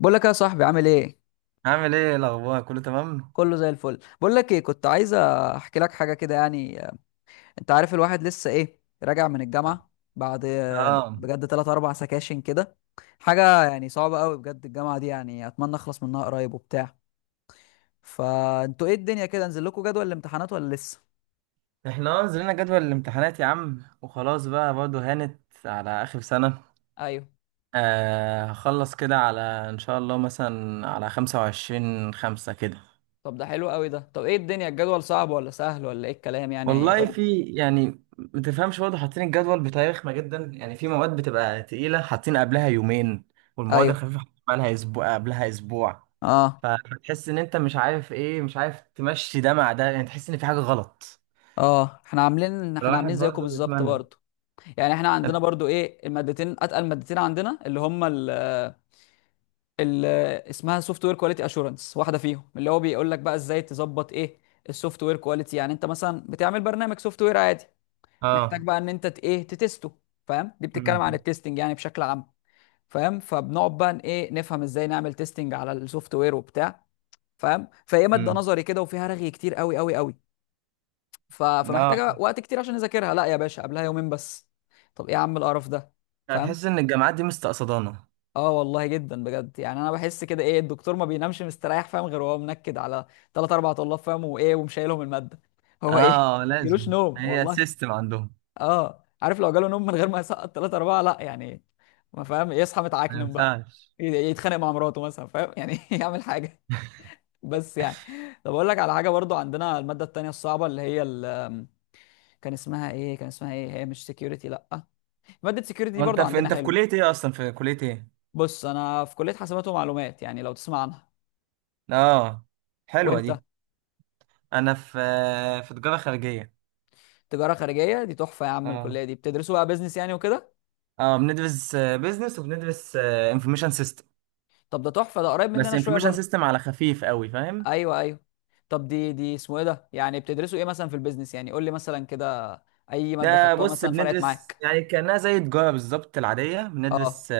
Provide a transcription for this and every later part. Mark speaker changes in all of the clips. Speaker 1: بقول لك يا صاحبي عامل ايه.
Speaker 2: عامل ايه الاخبار، كله تمام؟
Speaker 1: كله زي الفل. بقول لك ايه، كنت عايز احكي لك حاجه كده يعني انت عارف الواحد لسه ايه راجع من الجامعه بعد
Speaker 2: اه
Speaker 1: بجد 3 4 سكاشن كده. حاجه يعني صعبه قوي بجد، الجامعه دي يعني اتمنى اخلص منها قريب وبتاع. فانتوا ايه الدنيا، كده نزل لكم جدول الامتحانات ولا لسه؟
Speaker 2: احنا اه نزلنا جدول الامتحانات يا عم، وخلاص بقى برضه هانت على اخر سنة.
Speaker 1: ايوه.
Speaker 2: آه، هخلص كده على ان شاء الله مثلا على 25/5 كده.
Speaker 1: طب ده حلو قوي ده. طب ايه الدنيا الجدول صعب ولا سهل ولا ايه الكلام يعني؟
Speaker 2: والله
Speaker 1: قول.
Speaker 2: في يعني متفهمش برضه، حاطين الجدول بتاريخنا جدا يعني، في مواد بتبقى تقيلة حاطين قبلها يومين، والمواد
Speaker 1: ايوه.
Speaker 2: الخفيفة حاطين بقالها اسبوع، قبلها اسبوع.
Speaker 1: اه.
Speaker 2: فتحس ان انت مش عارف ايه، مش عارف تمشي ده مع ده يعني، تحس ان في حاجة غلط.
Speaker 1: اه. احنا عاملين احنا
Speaker 2: الواحد
Speaker 1: عاملين زيكم
Speaker 2: برضه
Speaker 1: بالظبط
Speaker 2: بيتمنى.
Speaker 1: برضه. يعني احنا عندنا برضو ايه المادتين اتقل مادتين عندنا اللي هم ال اسمها سوفت وير كواليتي اشورنس، واحده فيهم اللي هو بيقول لك بقى ازاي تظبط ايه السوفت وير كواليتي. يعني انت مثلا بتعمل برنامج سوفت وير عادي محتاج
Speaker 2: اه.
Speaker 1: بقى ان انت ت- ايه تتسته فاهم؟ دي بتتكلم عن
Speaker 2: امم
Speaker 1: التستنج يعني بشكل عام. فاهم؟ فبنقعد بقى ن- ايه نفهم ازاي نعمل تيستنج على السوفت وير وبتاع. فاهم؟ فهي ماده
Speaker 2: امم
Speaker 1: نظري كده وفيها رغي كتير قوي قوي قوي.
Speaker 2: اه،
Speaker 1: فمحتاجه وقت كتير عشان اذاكرها، لا يا باشا قبلها يومين بس. طب ايه يا عم القرف ده؟ فاهم؟
Speaker 2: هتحس ان الجامعات دي مستقصدانه.
Speaker 1: اه والله جدا بجد. يعني انا بحس كده ايه الدكتور ما بينامش مستريح، فاهم، غير وهو منكد على ثلاث اربع طلاب، فاهم، وايه ومشايلهم الماده. هو ايه
Speaker 2: اه،
Speaker 1: جلوش
Speaker 2: لازم
Speaker 1: نوم
Speaker 2: هي
Speaker 1: والله.
Speaker 2: سيستم عندهم.
Speaker 1: اه عارف لو جاله نوم من غير ما يسقط ثلاثة أربعة لا يعني. ما فاهم يصحى
Speaker 2: ما
Speaker 1: متعكنم بقى
Speaker 2: ينفعش.
Speaker 1: يتخانق مع مراته مثلا، فاهم يعني يعمل حاجة بس يعني. طب أقول لك على حاجة برضو، عندنا المادة التانية الصعبة اللي هي كان اسمها إيه كان اسمها إيه، هي مش سكيورتي لأ، مادة سكيورتي دي
Speaker 2: وانت
Speaker 1: برضو
Speaker 2: في
Speaker 1: عندنا
Speaker 2: انت في كليه
Speaker 1: حلوة.
Speaker 2: ايه؟ اصلا في كليه ايه؟
Speaker 1: بص أنا في كلية حاسبات ومعلومات، يعني لو تسمع عنها.
Speaker 2: اه، حلوه
Speaker 1: وأنت؟
Speaker 2: دي. انا في تجاره خارجيه.
Speaker 1: تجاره خارجيه دي تحفه يا عم،
Speaker 2: اه،
Speaker 1: الكليه دي بتدرسوا بقى بيزنس يعني وكده.
Speaker 2: اه، بندرس بيزنس وبندرس انفورميشن سيستم،
Speaker 1: طب ده تحفه ده، قريب
Speaker 2: بس
Speaker 1: مننا شويه
Speaker 2: انفورميشن
Speaker 1: برضو.
Speaker 2: سيستم على خفيف قوي فاهم.
Speaker 1: ايوه ايوه. طب دي اسمه ايه ده يعني بتدرسوا ايه مثلا في البيزنس، يعني قول لي مثلا كده اي ماده
Speaker 2: ده
Speaker 1: خدتوها
Speaker 2: بص،
Speaker 1: مثلا فرقت
Speaker 2: بندرس
Speaker 1: معاك.
Speaker 2: يعني كانها زي تجاره بالظبط العاديه،
Speaker 1: اه.
Speaker 2: بندرس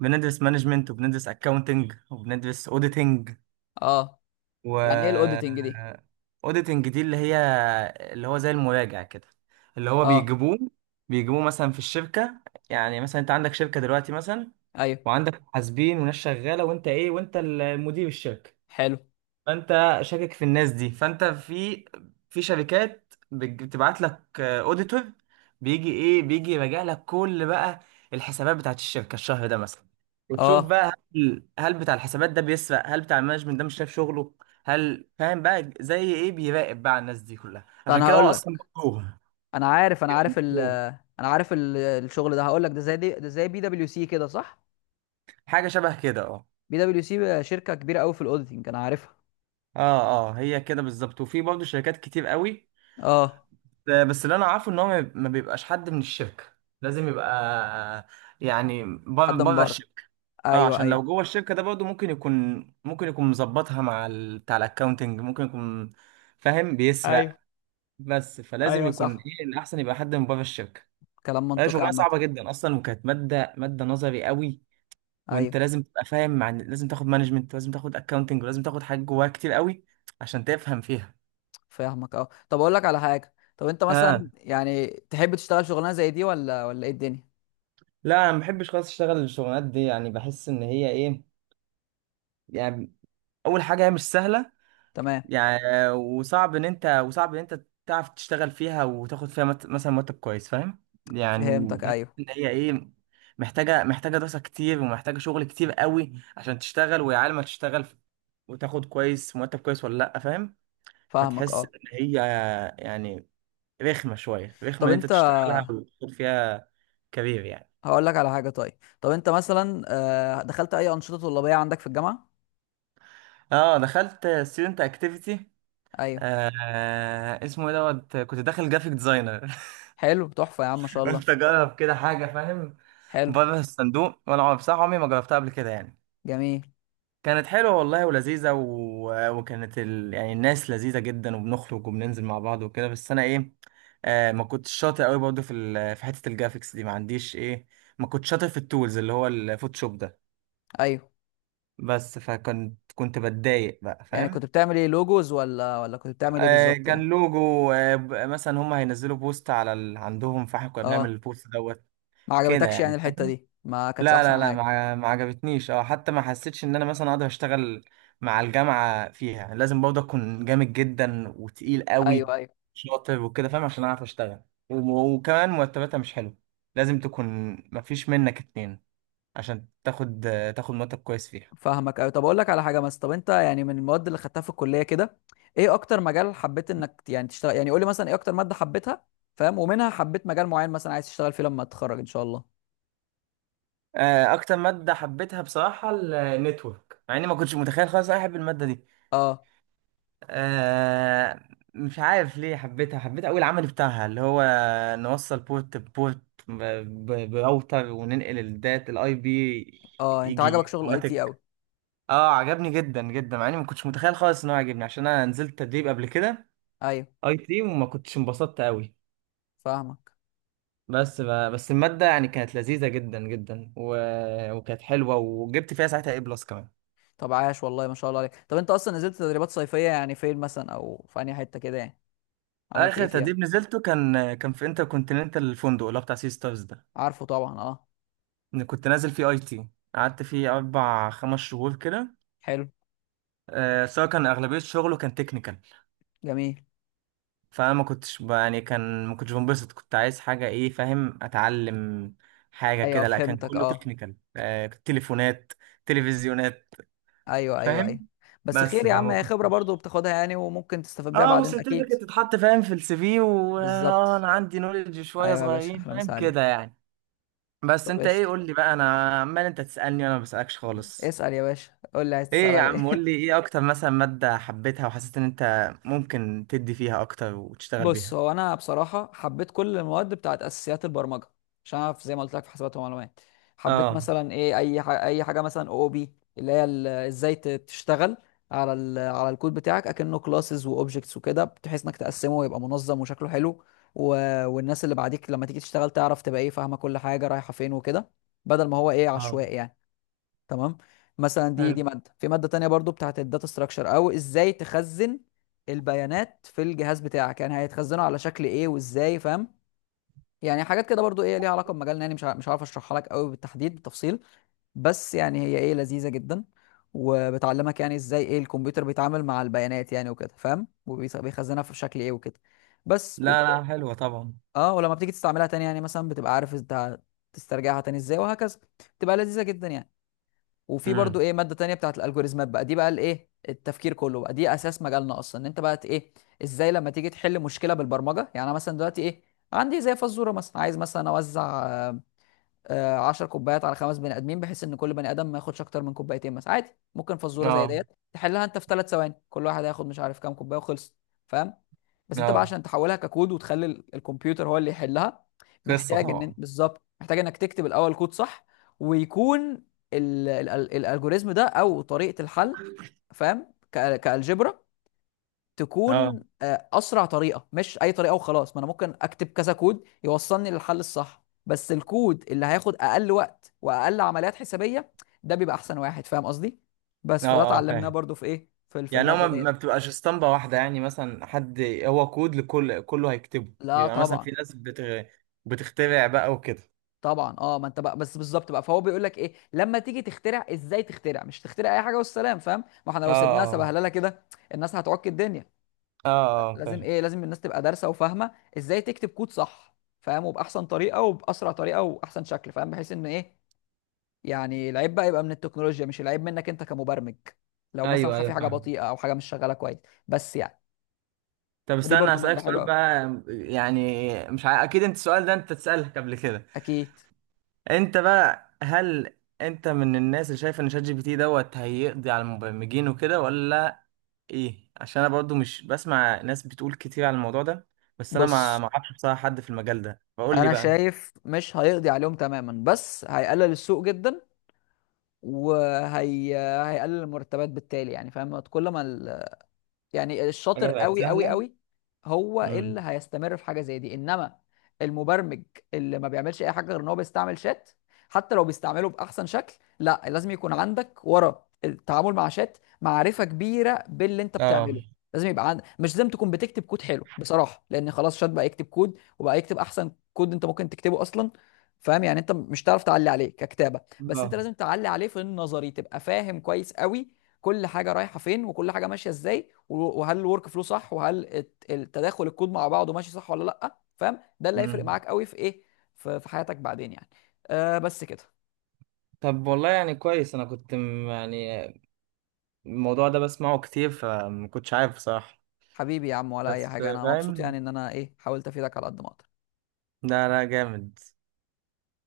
Speaker 2: بندرس مانجمنت، وبندرس اكاونتنج، وبندرس اوديتنج
Speaker 1: اه. يعني ايه
Speaker 2: و
Speaker 1: الاوديتنج دي؟
Speaker 2: اوديتنج دي اللي هي، اللي هو زي المراجع كده، اللي هو
Speaker 1: اه.
Speaker 2: بيجيبوه مثلا في الشركة. يعني مثلا انت عندك شركة دلوقتي مثلا،
Speaker 1: ايوه.
Speaker 2: وعندك محاسبين وناس شغالة، وانت ايه، وانت المدير الشركة،
Speaker 1: حلو.
Speaker 2: فانت شاكك في الناس دي، فانت في، في شركات بتبعت لك اوديتور، بيجي ايه، بيجي يراجع لك كل بقى الحسابات بتاعت الشركه الشهر ده مثلا. وتشوف
Speaker 1: اه.
Speaker 2: بقى هل بتاع الحسابات ده بيسرق، هل بتاع المانجمنت ده مش شايف شغله، هل فاهم بقى، زي ايه بيراقب بقى على الناس دي كلها.
Speaker 1: طب
Speaker 2: عشان
Speaker 1: انا
Speaker 2: كده هو
Speaker 1: هقول
Speaker 2: اصلا
Speaker 1: لك،
Speaker 2: مكروه،
Speaker 1: انا عارف انا
Speaker 2: يبقى
Speaker 1: عارف ال
Speaker 2: مكروه.
Speaker 1: انا عارف الشغل ده، هقول لك ده زي دي، ده زي بي دبليو سي كده صح؟
Speaker 2: حاجه شبه كده، اه.
Speaker 1: بي دبليو سي شركه كبيره قوي في الاوديتنج انا عارفها.
Speaker 2: اه، اه، هي كده بالظبط، وفي برضه شركات كتير قوي.
Speaker 1: اه.
Speaker 2: بس اللي انا عارفه ان هو ما بيبقاش حد من الشركه، لازم يبقى يعني بره
Speaker 1: حد من
Speaker 2: بره
Speaker 1: بره.
Speaker 2: الشركه. اه،
Speaker 1: ايوه
Speaker 2: عشان
Speaker 1: ايوه.
Speaker 2: لو جوه الشركه ده برضه ممكن يكون مظبطها مع بتاع الاكونتنج، ممكن يكون فاهم
Speaker 1: ايوه.
Speaker 2: بيسرق. بس فلازم
Speaker 1: ايوه
Speaker 2: يكون
Speaker 1: صح.
Speaker 2: ايه الاحسن، يبقى حد من بره الشركه.
Speaker 1: كلام
Speaker 2: هي
Speaker 1: منطقي
Speaker 2: شغلانه
Speaker 1: عامة.
Speaker 2: صعبه جدا اصلا، وكانت ماده نظري قوي،
Speaker 1: ايوه.
Speaker 2: وانت لازم تبقى فاهم، مع إن لازم تاخد مانجمنت، لازم تاخد اكونتنج، ولازم تاخد حاجات جواها كتير قوي عشان تفهم فيها.
Speaker 1: فاهمك. اه طب اقول لك على حاجة، طب انت
Speaker 2: اه،
Speaker 1: مثلا يعني تحب تشتغل شغلانة زي دي ولا ايه الدنيا؟
Speaker 2: لا انا ما بحبش خالص اشتغل الشغلانات دي يعني، بحس ان هي ايه يعني. اول حاجه هي مش سهله
Speaker 1: تمام.
Speaker 2: يعني، وصعب ان انت تعرف تشتغل فيها وتاخد فيها مثلا مرتب كويس فاهم، يعني
Speaker 1: فهمتك.
Speaker 2: تحس
Speaker 1: ايوه.
Speaker 2: ان هي ايه، محتاجه دراسه كتير، ومحتاجه شغل كتير قوي عشان تشتغل، ويا عالم هتشتغل وتاخد كويس، مرتب كويس ولا لا، فاهم.
Speaker 1: فاهمك
Speaker 2: فتحس
Speaker 1: اه.
Speaker 2: ان هي يعني، رخمه شويه، رخمه
Speaker 1: طب
Speaker 2: ان انت
Speaker 1: انت
Speaker 2: تشتغلها وتاخد فيها كبير يعني.
Speaker 1: هقول لك على حاجة، طيب طب انت مثلا دخلت اي أنشطة طلابية عندك في الجامعة؟
Speaker 2: اه، دخلت ستودنت اكتيفيتي.
Speaker 1: ايوه.
Speaker 2: آه، اسمه ايه دوت، كنت داخل جرافيك ديزاينر.
Speaker 1: حلو تحفة يا عم ما شاء الله.
Speaker 2: قلت اجرب كده حاجه فاهم،
Speaker 1: حلو.
Speaker 2: بره الصندوق. وانا بصراحه عمري ما جربتها قبل كده يعني.
Speaker 1: جميل.
Speaker 2: كانت حلوه والله ولذيذه، يعني الناس لذيذه جدا، وبنخرج وبننزل مع بعض وكده. بس انا ايه، آه، ما كنتش شاطر قوي برضه في حته الجرافيكس دي، ما عنديش ايه، ما كنتش شاطر في التولز اللي هو الفوتوشوب ده.
Speaker 1: ايوه
Speaker 2: بس فكنت بتضايق بقى
Speaker 1: يعني
Speaker 2: فاهم.
Speaker 1: كنت بتعمل ايه لوجوز ولا كنت بتعمل ايه
Speaker 2: آه،
Speaker 1: بالظبط
Speaker 2: كان
Speaker 1: يعني؟
Speaker 2: لوجو. مثلا هم هينزلوا بوست على عندهم، فاحنا كنا بنعمل
Speaker 1: اه
Speaker 2: البوست دوت
Speaker 1: ما
Speaker 2: كده
Speaker 1: عجبتكش يعني
Speaker 2: يعني
Speaker 1: الحتة
Speaker 2: فاهم.
Speaker 1: دي، ما كانتش
Speaker 2: لا لا
Speaker 1: احسن
Speaker 2: لا
Speaker 1: حاجة.
Speaker 2: ما عجبتنيش، او حتى ما حسيتش ان انا مثلا اقدر اشتغل مع الجامعه، فيها لازم برضه اكون جامد جدا وتقيل قوي،
Speaker 1: ايوه ايوه.
Speaker 2: شاطر وكده فاهم عشان اعرف اشتغل. وكمان مرتباتها مش حلو، لازم تكون، ما فيش منك اتنين عشان تاخد، تاخد مرتب كويس فيها.
Speaker 1: فاهمك أوي. طب اقول لك على حاجه مثلا، طب انت يعني من المواد اللي خدتها في الكليه كده، ايه اكتر مجال حبيت انك يعني تشتغل، يعني قول لي مثلا ايه اكتر ماده حبيتها. فاهم؟ ومنها حبيت مجال معين مثلا عايز تشتغل فيه لما تتخرج ان شاء الله.
Speaker 2: آه، اكتر ماده حبيتها بصراحه النتورك، مع اني ما كنتش متخيل خالص إن انا احب الماده دي.
Speaker 1: اه
Speaker 2: آه، مش عارف ليه حبيتها، حبيت أوي العمل بتاعها اللي هو نوصل بورت بورت براوتر، وننقل الدات الاي بي،
Speaker 1: اه انت
Speaker 2: يجي
Speaker 1: عجبك شغل اي تي قوي؟
Speaker 2: اوتوماتيك. اه، عجبني جدا جدا، مع اني ما كنتش متخيل خالص ان هو عجبني، عشان انا نزلت تدريب قبل كده
Speaker 1: ايوه
Speaker 2: اي تي، وما كنتش انبسطت قوي.
Speaker 1: فاهمك.
Speaker 2: بس ب... بس المادة يعني كانت لذيذة جدا جدا، وكانت حلوة، وجبت فيها ساعتها اي بلس كمان.
Speaker 1: طب عاش والله ما شاء الله عليك. طب انت اصلا نزلت تدريبات صيفيه يعني فين مثلا او في انهي حته كده يعني عملت ايه
Speaker 2: اخر
Speaker 1: فيها؟
Speaker 2: تدريب نزلته كان في انتر كونتيننتال الفندق، اللي هو بتاع سي ستارز ده،
Speaker 1: عارفه طبعا اه.
Speaker 2: إن كنت نازل فيه اي تي. قعدت فيه 4 5 شهور كده.
Speaker 1: حلو.
Speaker 2: آه، سواء كان اغلبيه شغله كان تكنيكال.
Speaker 1: جميل.
Speaker 2: فانا ما كنتش يعني كان ما كنتش بنبسط، كنت عايز حاجه ايه فاهم، اتعلم حاجه
Speaker 1: ايوه.
Speaker 2: كده. لا كان
Speaker 1: فهمتك
Speaker 2: كله
Speaker 1: اه.
Speaker 2: تكنيكال، آه، تليفونات، تلفزيونات
Speaker 1: ايوه ايوه ايوه.
Speaker 2: فاهم.
Speaker 1: بس خير
Speaker 2: بس
Speaker 1: يا عم،
Speaker 2: فما
Speaker 1: هي خبره برضو
Speaker 2: كنتش.
Speaker 1: بتاخدها يعني وممكن تستفاد بيها
Speaker 2: اه،
Speaker 1: بعدين اكيد.
Speaker 2: وسيرتيفيكت تتحط فاهم في السي في، واه
Speaker 1: بالظبط.
Speaker 2: انا عندي نولج شويه
Speaker 1: ايوه يا باشا،
Speaker 2: صغيرين
Speaker 1: احلى مسا
Speaker 2: فاهم
Speaker 1: عليك.
Speaker 2: كده يعني. بس
Speaker 1: طب
Speaker 2: انت ايه،
Speaker 1: قشطة.
Speaker 2: قول لي بقى، انا عمال انت تسالني وانا ما بسالكش خالص.
Speaker 1: اسأل يا باشا، قول لي عايز
Speaker 2: ايه
Speaker 1: تسأل
Speaker 2: يا
Speaker 1: على ايه؟
Speaker 2: عم، قول لي ايه اكتر مثلا مادة حبيتها، وحسيت ان انت ممكن تدي فيها اكتر وتشتغل
Speaker 1: بص
Speaker 2: بيها.
Speaker 1: هو انا بصراحة حبيت كل المواد بتاعت اساسيات البرمجة، عشان انا زي ما قلت لك في حسابات ومعلومات. حبيت
Speaker 2: اه،
Speaker 1: مثلا ايه اي حاجة اي حاجة مثلا او بي، اللي هي تشتغل على على الكود بتاعك اكنه كلاسز واوبجكتس وكده، بحيث انك تقسمه ويبقى منظم وشكله حلو، و... والناس اللي بعديك لما تيجي تشتغل تعرف تبقى ايه فاهمة كل حاجة رايحة فين وكده، بدل ما هو ايه
Speaker 2: اه،
Speaker 1: عشوائي يعني. تمام. مثلا دي
Speaker 2: حلو.
Speaker 1: دي ماده، في ماده تانية برضو بتاعت الداتا ستراكشر، او ازاي تخزن البيانات في الجهاز بتاعك، يعني هيتخزنوا على شكل ايه وازاي. فاهم؟ يعني حاجات كده برضو ايه ليها علاقه بمجالنا يعني، مش عارف اشرحها لك قوي بالتحديد بالتفصيل، بس يعني هي ايه لذيذه جدا. وبتعلمك يعني ازاي ايه الكمبيوتر بيتعامل مع البيانات، يعني وكده فاهم، وبيخزنها في شكل ايه وكده. بس
Speaker 2: لا
Speaker 1: وبت...
Speaker 2: لا، حلوة طبعا.
Speaker 1: اه ولما بتيجي تستعملها تاني يعني مثلا بتبقى عارف انت تسترجعها تاني ازاي وهكذا، بتبقى لذيذه جدا يعني. وفي برضو
Speaker 2: امم.
Speaker 1: ايه ماده تانية بتاعت الالجوريزمات بقى، دي بقى الايه التفكير كله، بقى دي اساس مجالنا اصلا، ان انت بقى ت- ايه ازاي لما تيجي تحل مشكله بالبرمجه. يعني انا مثلا دلوقتي ايه عندي زي فزوره مثلا، عايز مثلا اوزع 10 كوبايات على خمس بني ادمين، بحيث ان كل بني ادم ما ياخدش اكتر من كوبايتين مثلا عادي. ممكن فزوره زي
Speaker 2: اه،
Speaker 1: ديت تحلها انت في ثلاث ثواني، كل واحد هياخد مش عارف كام كوبايه وخلص. فاهم؟ بس انت بقى
Speaker 2: اه،
Speaker 1: عشان تحولها ككود وتخلي الكمبيوتر هو اللي يحلها،
Speaker 2: قصة
Speaker 1: محتاج ان
Speaker 2: طبعا.
Speaker 1: بالظبط محتاج انك تكتب الاول كود صح، ويكون الالجوريزم ده او طريقه الحل، فاهم، كالجبرا،
Speaker 2: اه،
Speaker 1: تكون اسرع طريقه مش اي طريقه وخلاص. ما انا ممكن اكتب كذا كود يوصلني للحل الصح، بس الكود اللي هياخد اقل وقت واقل عمليات حسابيه ده بيبقى احسن واحد فاهم قصدي. بس
Speaker 2: اه،
Speaker 1: فده
Speaker 2: اه،
Speaker 1: اتعلمناه
Speaker 2: فاهم.
Speaker 1: برضو في ايه في في
Speaker 2: يعني هو
Speaker 1: الماده
Speaker 2: ما
Speaker 1: ديت.
Speaker 2: ما بتبقاش اسطمبة واحدة يعني، مثلا حد، هو كود لكل كله هيكتبه،
Speaker 1: لا
Speaker 2: بيبقى مثلا في
Speaker 1: طبعا.
Speaker 2: ناس بتخترع بقى وكده.
Speaker 1: طبعا اه، ما انت بقى بس بالظبط بقى. فهو بيقول لك ايه لما تيجي تخترع ازاي تخترع، مش تخترع اي حاجه والسلام. فاهم؟ ما احنا
Speaker 2: اه،
Speaker 1: لو سيبناها
Speaker 2: اه،
Speaker 1: سبهلله كده الناس هتعك الدنيا.
Speaker 2: اه، اه،
Speaker 1: لازم
Speaker 2: فاهم.
Speaker 1: ايه لازم الناس تبقى دارسه وفاهمه، ازاي تكتب كود صح. فاهم، وباحسن طريقه وباسرع طريقه واحسن شكل، فاهم، بحيث ان ايه يعني العيب بقى يبقى من التكنولوجيا مش العيب منك انت كمبرمج، لو مثلا
Speaker 2: ايوه، ايوه،
Speaker 1: في حاجه
Speaker 2: فاهم.
Speaker 1: بطيئه او حاجه مش شغاله كويس. بس يعني.
Speaker 2: طب
Speaker 1: فدي
Speaker 2: استنى
Speaker 1: برضو
Speaker 2: هسألك
Speaker 1: ماده
Speaker 2: سؤال
Speaker 1: حلوه قوي.
Speaker 2: بقى، يعني مش ع... اكيد انت السؤال ده انت تسألك قبل كده.
Speaker 1: اكيد.
Speaker 2: انت بقى، هل انت من الناس اللي شايف ان شات جي بي تي دوت هيقضي على المبرمجين وكده، ولا ايه؟ عشان انا برضو مش بسمع ناس بتقول كتير على الموضوع ده، بس انا ما
Speaker 1: بص
Speaker 2: ما اعرفش بصراحة حد في المجال ده، فقول لي
Speaker 1: انا
Speaker 2: بقى.
Speaker 1: شايف مش هيقضي عليهم تماما، بس هيقلل السوق جدا، وهي هيقلل المرتبات بالتالي. يعني فاهم كل ما يعني الشاطر
Speaker 2: حاجة بقت
Speaker 1: قوي قوي
Speaker 2: سهلة.
Speaker 1: قوي هو اللي
Speaker 2: امم
Speaker 1: هيستمر في حاجه زي دي. انما المبرمج اللي ما بيعملش اي حاجه غير ان هو بيستعمل شات، حتى لو بيستعمله باحسن شكل، لا لازم يكون عندك ورا التعامل مع شات معرفه كبيره باللي انت
Speaker 2: اه،
Speaker 1: بتعمله. لازم يبقى عندك مش لازم تكون بتكتب كود حلو بصراحه، لان خلاص شات بقى يكتب كود وبقى يكتب احسن كود انت ممكن تكتبه اصلا. فاهم؟ يعني انت مش تعرف تعلي عليه ككتابه، بس
Speaker 2: اه.
Speaker 1: انت لازم تعلي عليه في النظري تبقى فاهم كويس قوي، كل حاجه رايحه فين وكل حاجه ماشيه ازاي، وهل الورك فلو صح، وهل التداخل الكود مع بعضه ماشي صح ولا لا. فاهم؟ ده اللي هيفرق
Speaker 2: امم
Speaker 1: معاك قوي في ايه في حياتك بعدين يعني. آه بس كده.
Speaker 2: طب والله يعني كويس، انا كنت يعني الموضوع ده بسمعه كتير، فما كنتش عارف بصراحة.
Speaker 1: حبيبي يا عم ولا اي
Speaker 2: بس
Speaker 1: حاجه، انا مبسوط يعني
Speaker 2: فاهم.
Speaker 1: ان انا ايه حاولت افيدك على قد ما اقدر.
Speaker 2: لا لا، جامد.